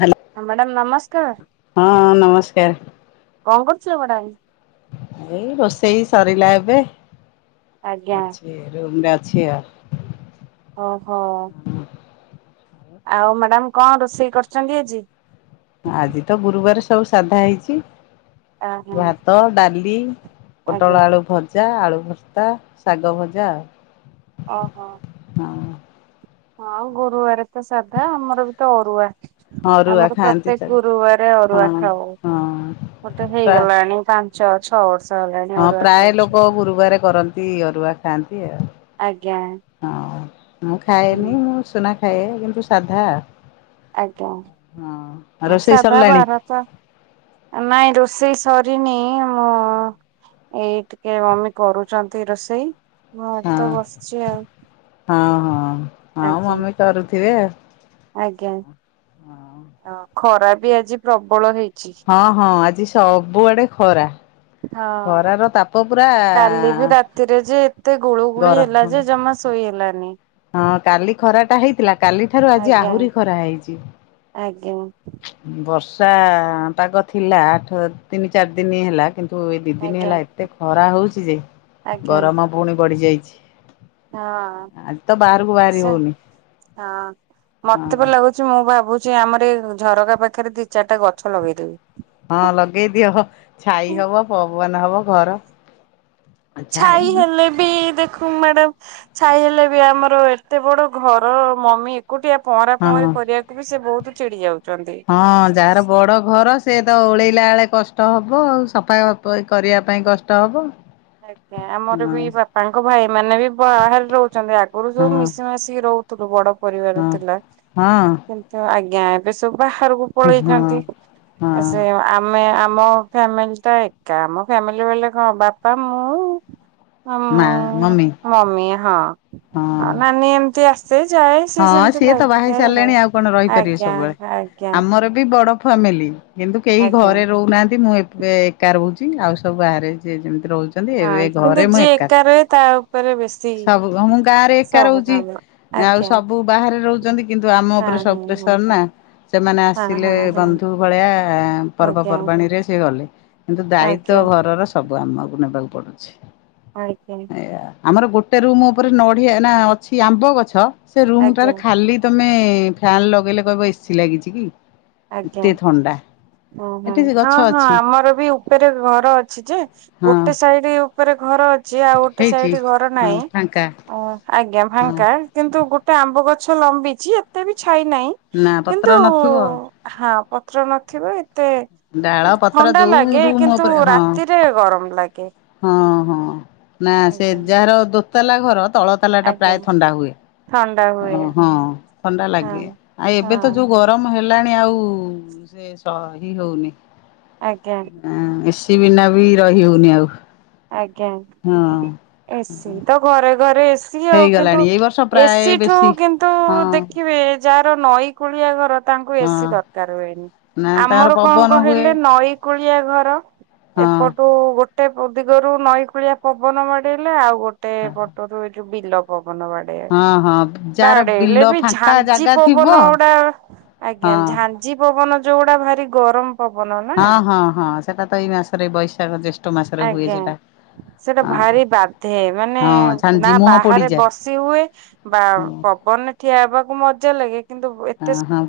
Hello ହଁ madam ନମସ୍କାର୍ ହଁ ନମସ୍କାର କଣ କରୁଚ ମାଡାମ୍? ଏଇ ରୋଷେଇ ସରିଲା ଏବେ ଆଜ୍ଞା ଅଛି ରୁମ୍ ରେ ଅଛି ଆଉ। ଓହୋ। ଆଉ ମ୍ୟାଡାମ୍ କଣ ରୋଷେଇ କରିଛନ୍ତି ଆଜି? ଆଜି ତ ଗୁରୁବାର ସବୁ ସାଧା ହେଇଛି। ଆ ହଁ ଭାତ ଡାଲି ଆଜ୍ଞା ପୋଟଳ ଆଳୁ ଭ ଜା ଆଳୁ ଭର୍ତା ଶାଗ ଭଜା ଆଉ। ଓହୋ। ହଁ। ହଁ ଗୁରୁବାରେ ତ ସାଧା ଆମର ବି ତ ଅରୁଆ। ହଁ ଅରୁଆ ଆମର ଖାଆନ୍ତି ତ ପ୍ରତ୍ୟେକ୍ ଗୁରୁବାରେ ହଁ ଅରୁଆ ଖାଉ ହଁ ବୋଧେ ପ୍ରା ହେଇଗଲାଣି ପାଁ ଞ୍ଚ ଛଅ ବର୍ଷ ହେଲାଣି ଅରୁଆ ଖାଉଛୁ। ଗୁରୁବାରେ କରନ୍ ନ୍ତି ଅରୁଆ ଖାଆନ୍ତି ଆଉ। ଆଜ୍ଞା। ହଁ ମୁଁ ହୁଁ ଖାଏନି ମୁଁ ଉସୁନା ଖାଏ କିନ୍ତୁ ସାଧା। ଆଜ୍ଞା ହଁ ରୋଷେଇ ସରିଲାଣି ସାଧାବାର ତ। ନାଇଁ ରୋଷେଇ ସରିନି ମୁଁ ଏଇ ଟିକେ ମମି କରୁଚନ୍ତି ରୋଷେଇ ମୁଁ ଏ ହଁ ତ ବସିଛି ଆଉ। ହଁ ହଁ ହଁ ଆଜ୍ଞା ମମି କରୁଥିବେଆଉ। ଆଜ୍ଞା ଅ ଖରା ବି ଆଜି ପ୍ରବଳ ହେଇଛି। ହଁ ହଁ ଆଜି ସବୁଆଡେ ଖରା। ହଁ ଖରାର ତାପ ପୁରା କାଲି ବି ରା ତି ରେ ଯେ ଏତେ ଗୁଳୁ ଗୁଳି ଗରମ ହେଲା ଯେ ଜମା ଶୋଇ ହେଲାନି। ହଁ କାଲି ଖରାଟା ହେଇଥିଲା, କାଲି ଠାରୁ ଆଜି ଆଜ୍ଞା ଆହୁରି ଖରା ହେଇଚି। ଆଜ୍ଞା ବର୍ଷା ପାଗ ଥିଲା ଆଠ ତିନି ଚାରି ଦିନ ହେଲା କି ତୁ ଏଇ ଦି ଦିନ ଆଜ୍ଞା ହେଲା ଏତେ ଖରା ହଉଛି ଯେ ଆଜ୍ଞା ଗରମ ପୁଣି ବଢି ଯାଇଛି। ହଁ ଆଜି ତ ବାହାରକୁ ବାହାରି ସେ ହଉନି ହଁ ମତେ ବି ଲାଗୁ କହୁଛି ମୁଁ ଭାବୁଛି ଆମର ଏ ଝରକା ପାଖରେ ଦି ଚାରିଟା ଗଛ ଲଗେଇଦେବି। ହଁ ଲଗେଇ ଦିଅବ ଛାଇ ହବ ପବନ ହବ ଘର। ଛାଇ ହେଲେ ବି ଦେଖୁ ମ୍ୟାଡ଼ାମ ଛାଇ ହେଲେ ବି ଆମର ଏତେ ବଡ ଘର ମମି ଏକୁଟିଆ ପହଁରା ହଁ ପହଁରି କରିବାକୁ ବି ସେ ବହୁତ ଚିଡି ଯାଉଛନ୍ତି। ହଁ ଯାହାର ବଡ ଘର ସେ ତ ଓଳେଇଲା ବେଳେ କଷ୍ କଷ୍ଟ ହବ ଆଉ ସଫା ହଁ କରିବା ପାଇଁ କଷ୍ଟ ହବ। ଆଜ୍ଞା ଆମର ହଁ ବି ବାପାଙ୍କ ଭାଇ ମାନେ ବି ବାହାରେ ରହୁଛନ୍ତି ଆଗରୁ ହଁ ସବୁ ମିଶି ମାସିକି ରହୁ ସବୁଠୁ ବଡ ପରିବାର ହଁ ଥିଲା ହଁ କିନ୍ତୁ ଆଜ୍ଞା ଏବେ ସବୁ ବାହାରକୁ ହଁ ପଳେଇଛନ୍ତି ଆ ହଁ ସେ ଆପ୍ ମେଁ ଆମ ଫ୍ୟାମିଲି ଟା ଏକା ଆମ ଫ୍ୟାମିଲି ବଲେ କଣ ବାପା ମୁଁ ଆଉ ମା ମମି ମମି ହଁ ହଁ ନାନୀ ଏମତି ଆ ସେ ଯାଏ ସେ ହଁ ସେମିତି ସିଏ ତ ବାହା ହେଇ ଲାଗିଥା ଏଲା ସାରିଲେଣି ଆଉ କଣ ରହିପାରିବେ ଆଜ୍ଞା ସବୁବେଳେ। ଆଜ୍ଞା। ଆମର ବି ବଡ ଫ୍ୟାମିଲି କିନ୍ତୁ କେହି ଆଜ୍ଞା। ଘରେ ରହୁନାହାନ୍ତି ମୁଁ ଏବେ ଏକା ରହୁଛି ଆଉ ସବୁ ବାହାରେ ଯିଏ ଯେମିତି ରହୁଛି। ରହୁଛନ୍ତି ଏବେ ହଁ କିନ୍ତୁ ଘରେ ମୁଁ ଯିଏ ଏକା ରହେ ତା ଉପରେ ବେଶୀ ସବୁ କୁ ମୁଁ ଗାଁ ରେ ଏକା ସବୁ ରହୁଛି କାମ ଆଉ ଆଜ୍ଞା ସବୁ ବାହାରେ ରହୁଛନ୍ତି କିନ୍ତୁ ଆମ ଉପରେ ହଁ ହଁ ସବୁ ହଁ ପ୍ରେସର ହଁ ନା। ସେମାନେ ଆସିଲେ ହଁ ହଁ ହଁ। ବନ୍ଧୁ ଭଳିଆ ଆଜ୍ଞା ପର୍ବପର୍ବାଣିରେ ସେ ଗଲେ। କିନ୍ତୁ ଆଜ୍ଞା ଦାୟିତ୍ଵ ଘରର ସବୁ ଆମକୁ ନେବାକୁ ପଡୁଛି। ଆଜ୍ଞା। ଏୟା ଆମର ଗୋଟେ ରୁମ ଉପରେ ନଡିଆ ନା ଅଛି ଆମ୍ବ ଗଛ ସେ ରୁମ ଆଜ୍ଞା ଟାରେ ଖାଲି ତମେ ଫ୍ୟାନ ଲଗେଇଲେ କହିବ ଏସିି ଲାଗିଛି କି ଏତେ ଥଣ୍ଡା। ଓଁ ହୋ ଏଠି ସେ ହଁ ଗଛ ହଁ ଅଛି ଆମର ବି ଉପରେ ଘର ଅଛି ଯେ ହଁ ଗୋଟେ ସାଇଡ ଉ ତା ଉପରେ ଘର ଅଛି ଆଉ ଗୋଟେ ହେଇଛି ସାଇଡ ଘର ହଁ ନାାଇଁ ଫାଙ୍କା। ଅ ଆଜ୍ଞା ହଁ ଫାଙ୍କା କିନ୍ତୁ ଗୋଟେ ଆମ୍ବ ଗଛ ଲମ୍ବିଛି ଏତେ ବି ଛାଇ ନାହିଁ ନା ପତ୍ର କିନ୍ତୁ ନଥିବ ହଁ ପତ୍ର ନଥିବ ଏ ମତେ ଡାଳ ପତ୍ର ଥଣ୍ଡା ଯୋଉ ଲାଗେ ରୁମ୍ କିନ୍ତୁ ଉପରେ ହଁ ରାତିରେ ଗରମ ଲାଗେ। ହଁ ହଁ ନା ସେ ଆଜ୍ଞା ଯାହାର ଦୋତାଲା ଘର ତଳ ତାଲା ଟା ଆଜ୍ଞା ପ୍ରାୟ ଥଣ୍ଡା ହୁଏ, ଥଣ୍ଡା ହୁଏ ହଁ ଥଣ୍ଡା ହଁ ଲାଗେ, ଆଉ ଏବେ ତ ହଁ ଯୋଉ ଗ ଗରମ ହେଲାଣି ଆଉ ସେ ସ ହି ହଉନି। ଆଜ୍ଞା। ହଁ ଏସି ବିନା ବି ରହି ହଉନି ଆଉ। ଆଜ୍ଞା, ହଁ ଏସି ତ ଘରେ ଘରେଏସ ସିଏ ଆଉ କିନ୍ତୁ ହେଇଗଲାଣି ଏଇ ବର୍ଷ ପ୍ରାୟ ଏସିଠୁ ବେଶୀ କିନ୍ତୁ ହଁ ଦେଖିବେ ଯାହାର ନଈ କୂଳିଆ ଘର ତାଙ୍କୁ ହଁ ଏସି ଦରକାର ହୁଏନି। ନା ତାଙ୍କର ଆମର କଣ ପବନ ହୁଏ କହିଲେ ନଈ କୂଳିଆ ଘର ହଁ ଏପଟୁ ଗୋଟେ ଦିଗରୁ ନଈକୂଳିଆ ପବନ ବାଡେଇଲେ ଆଉ ଗୋଟେ ପଟରୁ ଏଇଠୁ ବିଲ ପବନ ବାଡେଇ ହଁ ହଁ ଯାହାର ବାଡେଇଲେ ବିଲ ବି ଫାଙ୍କା ଝାଞ୍ଜି ଜାଗା ଥିବ ପବନ ଗୁଡା ଆଜ୍ଞା ହଁ ଝାଞ ଞ୍ଜି ପବନ ଯୋଉଗୁଡା ଭାରି ଗରମ। ପବନ ନା ହଁ ହଁ ହଁ ସେଟା ତ ଏଇ ମାସରେ ବୈଶାଖ ଜ୍ୟେଷ୍ଠ ମାସରେ ହୁଏ ଆଜ୍ଞା। ସେଟା। ସେଟା ହଁ ଭାରି ବାଧେ ମାନେ ହଁ ଝାଞ୍ଜି ନା ମୁହଁ ବାହାରେ ପୋଡିଯାଏ ବସି ହୁଏ ବା ଅ ହଁ ପବନରେ ଠିଆ ହେବାକୁ ମଜା ଲାଗେ କିନ୍ତୁ ବ ଏତେ ସ ହଁ